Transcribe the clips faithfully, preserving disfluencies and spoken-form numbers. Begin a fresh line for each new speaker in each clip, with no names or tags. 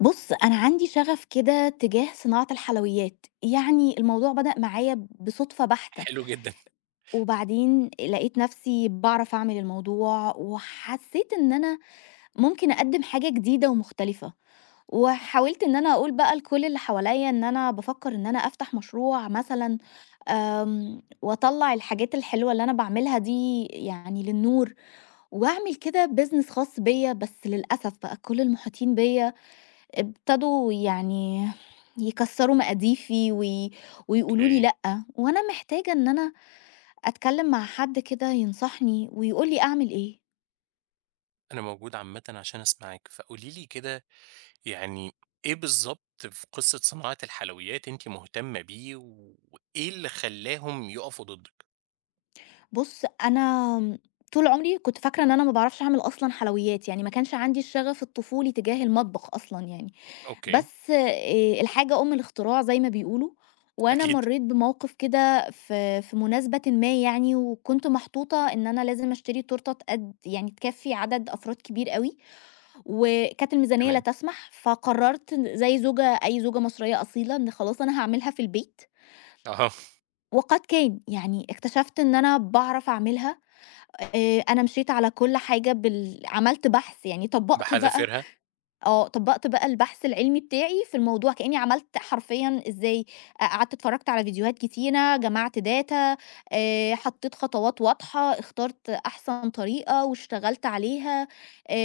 بُص، أنا عندي شغف كده تجاه صناعة الحلويات، يعني الموضوع بدأ معايا بصُدفة بحتة،
حلو جدًا.
وبعدين لقيت نَفْسي باعرف أعمل الموضوع، وحسّيت إن أنا ممكن أقدّم حاجة جديدة ومختلفة، وحاولت إن أنا أقول بقى لكل اللي حواليّا إن أنا بافكّر إن أنا أفتح مشروع مثلًا آمم، وأطلّع الحاجات الحلوة اللي أنا باعملها دي يعني للنور، وأعمل كده business خاص بيّا، بس للأسف بقى كل المحيطين بيّا ابتدوا يعني يكسروا مقاديفي وي... ويقولوا لي
أوكي.
لأ، وأنا محتاجة إن أنا أتكلم مع حد كده ينصحني ويقول لي أعمل إيه.
أنا موجود عامةً عشان أسمعِك، فقولي لي كده يعني إيه بالضبط في قصة صناعة الحلويات أنتِ مهتمة بيه، وإيه اللي خلّاهم يقفوا ضدِّك؟
بص، أنا طول عمري كنت فاكرة إن أنا ما بعرفش أعمل أصلا حلويات، يعني ما كانش عندي الشغف الطفولي تجاه المطبخ أصلا يعني.
أوكي.
بس إيه، الحاجة أم الاختراع زي ما بيقولوا، وأنا
أكيد،
مريت بموقف كده في في مناسبة ما يعني، وكنت محطوطة إن أنا لازم أشتري تورتة تقد يعني تكفي عدد أفراد كبير قوي، وكانت الميزانية لا
تمام.
تسمح، فقررت زي زوجة أي زوجة مصرية أصيلة إن خلاص أنا هاعملها في البيت،
أها،
وقد كان، يعني اكتشفت إن أنا باعرف أعملها. آآ أنا مشيت على كل حاجة، بال عملت بحث، يعني طبّقت بقى
بحذافيرها،
آه، طبّقت بقى البحث العلمي بتاعي في الموضوع، كإنّي عملت حرفيًا إزاي. أ قعدت اتفرّجت على فيديوهات كتيرة، جمعت data. آآ، حطّيت خطوات واضحة، اخترت أحسن طريقة واشتغلت عليها.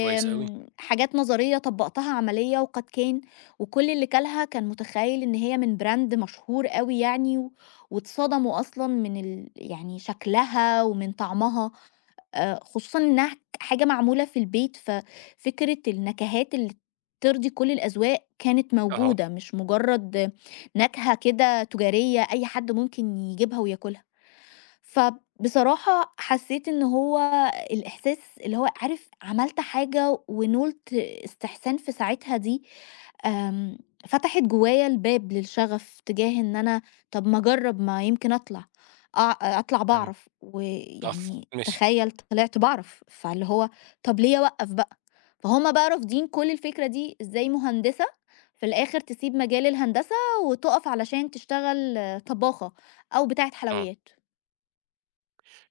كويس أوي.
حاجات نظرية طبّقتها عملية وقد كان. وكل اللي كَلها كان متخيّل إن هي من brand مشهور أوي يعني، و واتصدموا أصلًا من ال يعني شكلها ومن طعمها. آآ خصوصًا إنها ك حاجة معمولة في البيت، ففكرة النكهات اللي ترضي كل الأذواق كانت
أها،
موجودة، مش مجرد نكهة كده تجارية أي حد ممكن يجيبها وياكلها. فبصراحة حسيت إن هو الإحساس اللي هو عارف، عملت حاجة ونولت استحسان في ساعتها دي، آمم، فتحت جوايا الباب للشغف تجاه إن أنا طب ما أجرّب ما يمكن أطلع، أع أطلع
فهمت.
باعرف،
آه،
ويعني
ماشي،
تخيّل طلعت باعرف، فاللي هو طب ليه أوقّف بقى؟ فهُم بقى رافضين كل الفكرة دي، إزاي مهندسة في الآخر تسيب مجال الهندسة وتُقف علشان تشتغل آه، طباخة أو بتاعة
آه.
حلويات،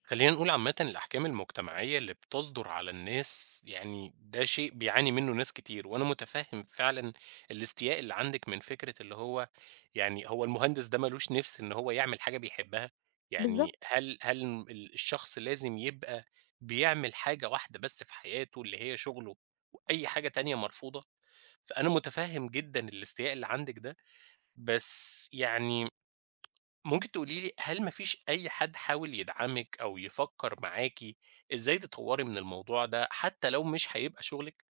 خلينا نقول عامةً الأحكام المجتمعية اللي بتصدر على الناس، يعني ده شيء بيعاني منه ناس كتير، وأنا متفهم فعلًا الاستياء اللي عندِك من فكرة اللي هو يعني هو المهندس ده ما لوش نِفس إن هو يعمل حاجة بيحبها؟ يعني
بالضبط.
هل هل ال الشخص لازم يبقى بيعمل حاجة واحدة بس في حياته اللي هي شغله، وأي حاجة تانية مرفوضة؟ فأنا متفهم جدًا الاستياء اللي عندِك ده، بس يعني ممكن تقولي لي هل ما فيش أي حد حاول يدعمِك أو يفكّر معاكِ إزاي تطوّري من الموضوع ده، حتى لو مش هيبقى شغلِك؟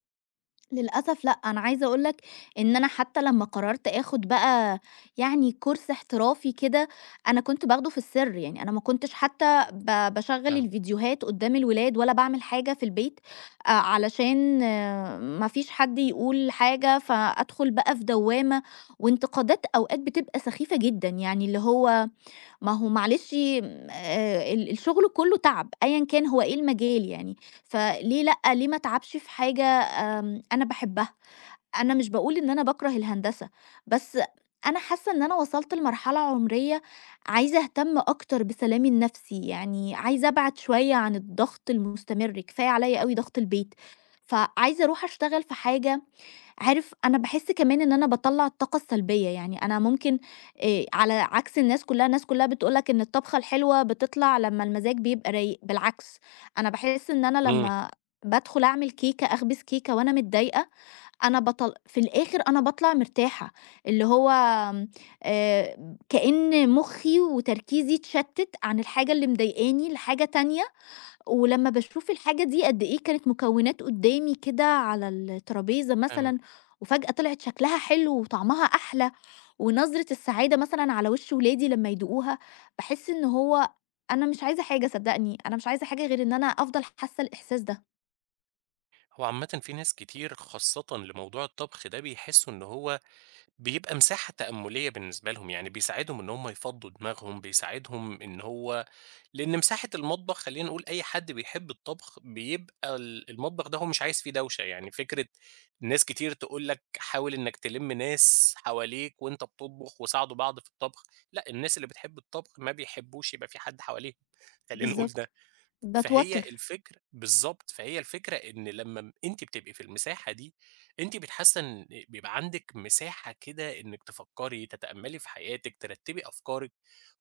للأسف لأ، أنا عايزة أقول لك إن أنا حتى لمّا قررت آخُد بقى يعني كورس احترافي كده، أنا كنت باخده في السِر، يعني أنا ما كنتش حتى ب باشغّل
فاهمِك،
الفيديوهات قُدّام الولاد ولا باعمل حاجة في البيت، آآ علشان آه، ما فيش حد يقول حاجة، فأدخُل بقى في دوّامة وانتقادات أوقات بتبقى سخيفة جدًا، يعني اللي هو ما هو معلش م آآ ال الشغل كُلّه تعب، أيًا كان هو إيه المجال يعني، فليه لأ، ليه ما اتعبش في حاجة آمم أنا باحبها؟ أنا مش باقول إن أنا باكره الهندسة، بس أنا حاسة إن أنا وصلت لمرحلة عمرية عايزة أهتم أكتر بسلامي النفسي، يعني عايزة أبعد شوية عن الضغط المستمر، كفاية عليّا
ح
أوي ضغط البيت، فعايزة أروح أشتغل في حاجة، عارف، أنا باحس كمان إن أنا باطلّع الطاقة السلبية، يعني أنا ممكن آآ على عكس الناس كلّها، الناس كلّها بتقول لك إن الطبخة الحلوة بتطلع لمّا المزاج بيبقى رايق، بالعكس أنا باحس إن أنا
إمم،
لمّا بادخل أعمل كيكة، أخبز كيكة وأنا متضايقة، أنا باطل في الآخر أنا باطلع مرتاحة، اللي هو آمم آآ كأن مُخّي وتركيزي اتشتِّت عن الحاجة اللي مضايقاني لحاجة تانية، ولمّا باشوف الحاجة دي قد إيه كانت مكونات قدّامي كده على الترابيزة مثلًا،
فاهمِك.
وفجأة طلعت شكلها حلو وطعمها أحلى، ونظرة السعادة مثلًا على وش ولادي لمّا يدوقوها، باحس إن هو أنا مش عايزة حاجة صدّقني، أنا مش عايزة حاجة غير إن أنا أفضل حاسة الإحساس ده.
هو عامةً في ناس كتير خاصةً لموضوع الطبخ ده بيحسّوا إن هو بيبقى مساحة تأمُّلية بالنسبة لهم، يعني بيساعدهم إن هم يفضّوا دماغهم، بيساعدهم إن هو لأن مساحة المطبخ خلّينا نقول أي حد بيحب الطبخ بيبقى ال المطبخ ده هو مش عايز فيه دوشة، يعني فكرة ناس كتير تقول لك حاول إنك تلِم ناس حواليك وأنت بتطبخ وساعدوا بعض في الطبخ، لأ الناس اللي بتحب الطبخ ما بيحبوش يبقى في حد حواليهم، خلّينا نقول
بالضبط.
ده. فهي
باتوتر،
الفكر بالضبط، فهي الفكرة إن لمّا م أنتِ بتبقي في المساحة دي، أنتِ بت حاسة إن بيبقى عندِك مساحة كده إنِّك تفكّري، تتأمّلي في حياتِك، ترتّبي أفكارِك،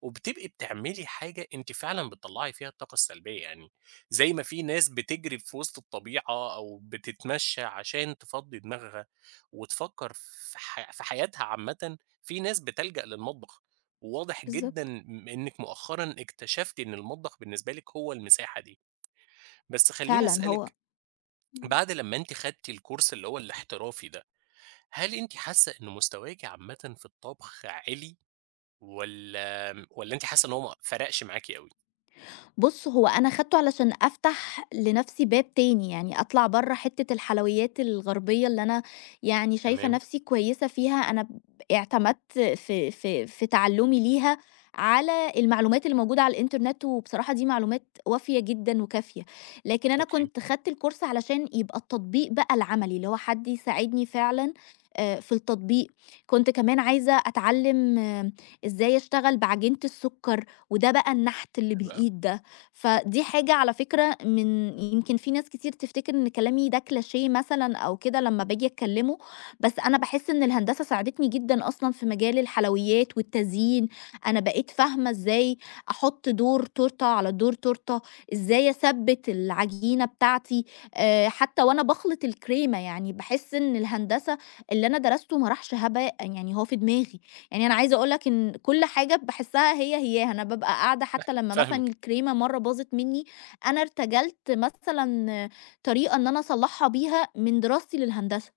وبتبقي بتعملي حاجة أنتِ فعلًا بتطلّعي فيها الطاقة السلبية، يعني زي ما في ناس بتجري في وسط الطبيعة أو بتتمشى عشان تفضّي دماغها وتفكّر في ح في حياتها عامةً، في ناس بتلجأ للمطبخ، وواضح جدًا
بالضبط،
م إنِّك مؤخرًا اكتشفتِ إن المطبخ بالنسبة لِك هو المساحة دي. بس خلّيني
فعلًا هو
أسألِك،
إمم.
بعد لمّا أنتِ خدتِ الcourse اللي هو الاحترافي ده، هل أنتِ حاسة إن مستواكِ عامةً في الطبخ عِلي والّا والّا أنتِ حاسة إن هو ما فرقش معاكِ أوي؟
بُص، هو أنا خدته علشان أفتح لنفسي باب تاني، يعني أطلع برّه حتّة الحلويات الغربية اللي أنا يعني شايفة
تمام،
نفسي كويسة فيها، أنا ب اعتمدت في في في تعلُّمي ليها على المعلومات اللي موجودة على الإنترنت، وبصراحة دي معلومات وافية جدًا وكافية. لكن أنا
أوكي،
كنت خدت الكورس علشان يبقى التطبيق بقى العملي، اللي هو حد يساعدني فعلًا آآ في التطبيق. كنت كمان عايزة أتعلِّم آه، إزاي أشتغل بعجينة السُكّر، وده بقى النحت اللي
حلو أوي،
بالإيد ده. فدي حاجة على فكرة من يمكن في ناس كتير تفتكر إن كلامي ده كلاشيه مثلًا أو كده لمّا باجي أتكلمه، بس أنا باحس إن الهندسة ساعدتني جدًا أصلًا في مجال الحلويات والتزيين، أنا بقيت فاهمة إزاي أحط دور تورتة على دور تورتة، إزاي أثبّت العجينة بتاعتي، آآ حتى وأنا باخلط الكريمة يعني باحس إن الهندسة اللي أنا درسته ما راحش هباءً يعني هو في دماغي. يعني أنا عايزة أقول لك إن كل حاجة باحسّها هي، هياها، أنا بابقى قاعدة حتى لمّا مثلًا
فاهمِك،
الكريمة مرّة باظت منّي، أنا ارتجلت مثلًا طريقة إن أنا أصلّحها بيها من دراستي للهندسة،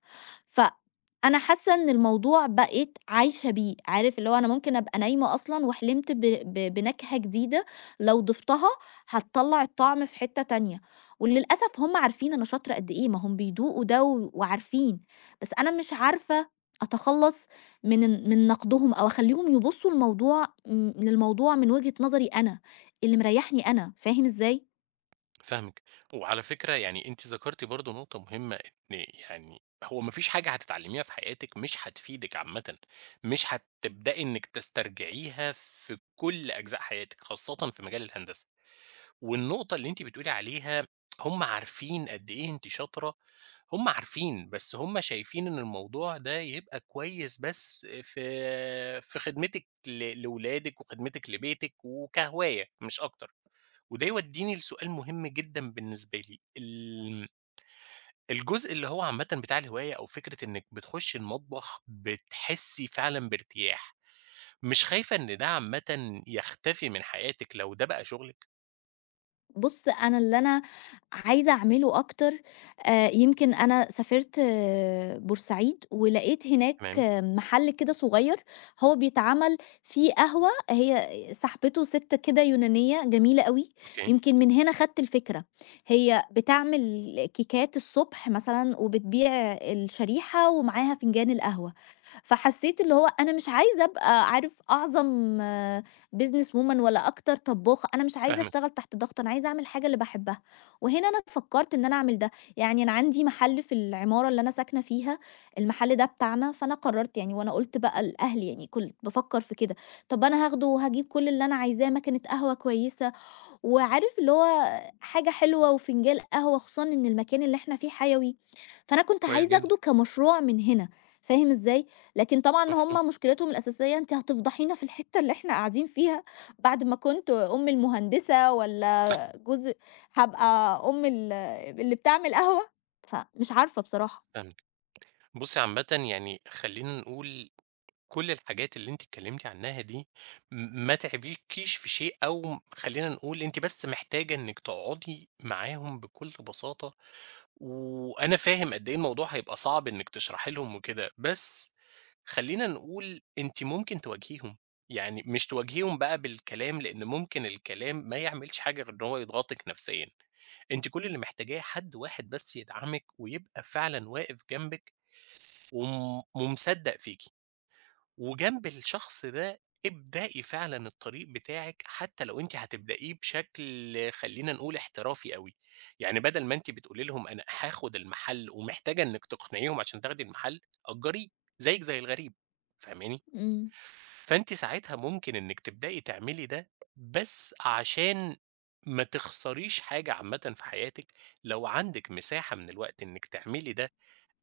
فأنا حاسة إن الموضوع بقيت عايشة بيه، عارف اللي هو أنا ممكن أبقى نايمة أصلًا وحلمت ب ب بنكهة جديدة لو ضفتها هتطلّع الطعم في حتّة تانية، وللأسف هُم عارفين أنا شاطرة قد إيه، ما هُم بيدوقوا ده و وعارفين، بس أنا مش عارفة أتخلّص من ال من نقدهم أو أخلّيهم يبُصّوا الموضوع م للموضوع من وجهة نظري أنا، اللي مريّحني أنا، فاهم إزاي؟
فاهمِك. وعلى فكرة يعني أنتِ ذكرتِ برضه نقطة مهمة إن يعني هو ما فيش حاجة هتتعلميها في حياتِك مش هتفيدِك عامةً، مش هتبدئي إنِّك تسترجعيها في كل أجزاء حياتِك، خاصةً في مجال الهندسة. والنقطة اللي أنتِ بتقولي عليها هم عارفين قد إيه أنتِ شاطرة، هم عارفين، بس هم شايفين إن الموضوع ده يبقى كويس بس في في خدمتِك ل لولادِك وخدمتِك لبيتِك وكهواية مش أكتر، وده يوديني لسؤال مهم جدًا بالنسبة لي، ال الجزء اللي هو عامةً بتاع الهواية أو فكرة إنِك بتخشي المطبخ بتحسي فعلًا بارتياح، مش خايفة إن ده عامةً يختفي من حياتِك لو ده بقى شغلِك؟
بُص، أنا اللي أنا عايزة أعمله أكتر آآ، يمكن أنا سافرت آه، بورسعيد ولقيت هناك
تمام،
آه، محل كده صغير، هو بيتعمل فيه قهوة، هي صاحبته سِت كده يونانية جميلة أوي،
أوكي،
يمكن من هنا خدت الفكرة، هي بتعمل كيكات الصبح مثلًا وبتبيع الشريحة ومعاها فنجان القهوة، فحسيت اللي هو أنا مش عايزة أبقى عارف أعظم business woman ولا أكتر طباخة، أنا مش عايزة
فاهمِك،
أشتغل تحت ضغط، أنا عايزة أعمل الحاجة اللي باحبها، وهنا أنا فكّرت إن أنا أعمل ده، يعني أنا عندي محل في العمارة اللي أنا ساكنة فيها، المحل ده بتاعنا، فأنا قررت، يعني وأنا قُلت بقى لأهلي يعني كنت بافكّر في كده، طب أنا هاخده وهاجيب كل اللي أنا عايزاه، ماكينة قهوة كويسة وعارف اللي هو حاجة حلوة وفنجان قهوة، خصوصًا إن المكان اللي إحنا فيه حيوي، فأنا كنت
كويس
عايزة
جدًا.
آخده كمشروع من هنا، فاهم إزاي؟ لكن طبعًا
مفهوم،
هُم مشكلتهم الأساسية أنتِ هتفضحينا في الحتة اللي إحنا قاعدين فيها، بعد ما كنت أم المهندسة
لأ،
والّا جوز هابقى أم ال اللي بتعمل قهوة، فمش عارفة بصراحة.
فاهمِك. بُصّي عامةً يعني خلّينا نقول كل الحاجات اللي أنتِ اتكلمتِ عنها دي م ما تعبِكيش في شيء أو خلّينا نقول أنتِ بس محتاجة إنِّك تقعدي معاهم بكل بساطة، وأنا فاهم قد إيه الموضوع هيبقى صعب إنِّك تشرحي لهم وكده، بس خلّينا نقول أنتِ ممكن تواجهيهم، يعني مش تواجهيهم بقى بالكلام لإن ممكن الكلام ما يعملش حاجة غير إن هو يضغطِك نفسيًا. أنتِ كل اللي محتاجاه حد واحد بس يدعمِك ويبقى فعلًا واقف جنبِك وم ومصدّق فيكِ، وجنب الشخص ده ابدئي فعلًا الطريق بتاعِك حتى لو أنتِ هتبدئيه بشكل خلّينا نقول احترافي أوي، يعني بدل ما أنتِ بتقولي لهم أنا هاخد المحل ومحتاجة إنِّك تقنعيهم عشان تاخدي المحل، أجّريه زيِّك زي الغريب، فاهماني؟
إمم.
فأنتِ ساعتها ممكن إنِّك تبدئي تعملي ده، بس عشان ما تخسريش حاجة عامةً في حياتِك، لو عندِك مساحة من الوقت إنِّك تعملي ده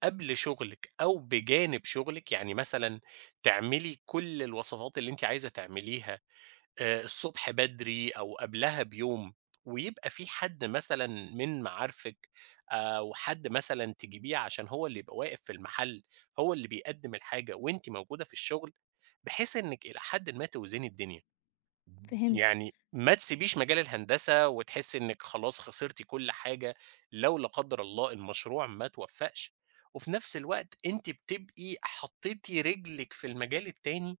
قبل شغلِك أو بجانب شغلِك، يعني مثلًا تعملي كل الوصفات اللي أنتِ عايزة تعمليها آآ الصبح بدري أو قبلها بيوم، ويبقى في حد مثلًا من معارفِك أو حد مثلًا تجيبيه عشان هو اللي يبقى واقف في المحل، هو اللي بيقدّم الحاجة وأنتِ موجودة في الشغل، بحيث إنِّك إلى حدٍ ما توزني الدنيا.
فهمت.
يعني ما تسيبيش مجال الهندسة وتحسّي إنِّك خلاص خسرتِ كل حاجة لو لا قدّر الله المشروع ما توفّقش، وفي نفس الوقت أنتِ بتبقي حطّيتِ رجلِك في المجال التاني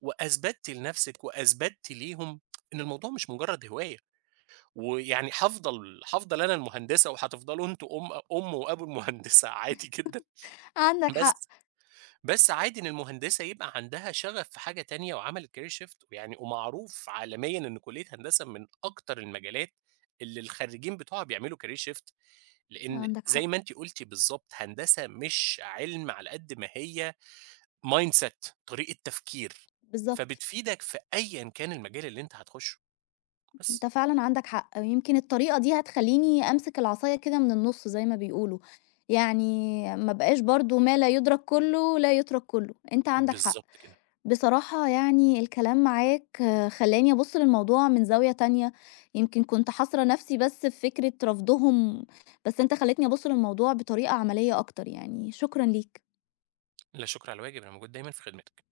وأثبتِّ لنفسِك وأثبتِّ ليهم إن الموضوع مش مجرد هواية، ويعني هافضل هافضل أنا المهندسة وهتفضلوا أنتم أم أم وأبو المهندسة عادي جدًا،
عندك حق،
بس بس عادي إن المهندسة يبقى عندها شغف في حاجة تانية وعملت career shift ويعني ومعروف عالميًا إن كلية هندسة من أكتر المجالات اللي الخريجين بتوعها بيعملوا career shift لإن
عندك حق،
زي ما أنتِ قُلتِ بالضبط هندسة مش علم على قد ما هي mindset طريقة تفكير،
بالضبط.
فبتفيدك في أيًا كان المجال اللي أنت هتخشه، بس.
أنت فعلًا عندك حق، ويمكن الطريقة دي هتخلّيني أمسك العصاية كده من النُص زي ما بيقولوا، يعني ما أبقاش برضه ما لا يُدرك كُلّه لا يترك كُلّه، أنت عندك حق.
بالضبط كده،
بصراحة يعني الكلام معاك آه، خلّاني أبُص للموضوع من زاوية تانية، يمكن كنت حاصرة نَفْسي بس في فكرة رفضهم، بس أنت خلّيتني أبُص للموضوع بطريقة عملية أكتر يعني، شكرًا ليك.
لا شكر على واجب، أنا موجود دايمًا في خدمتك.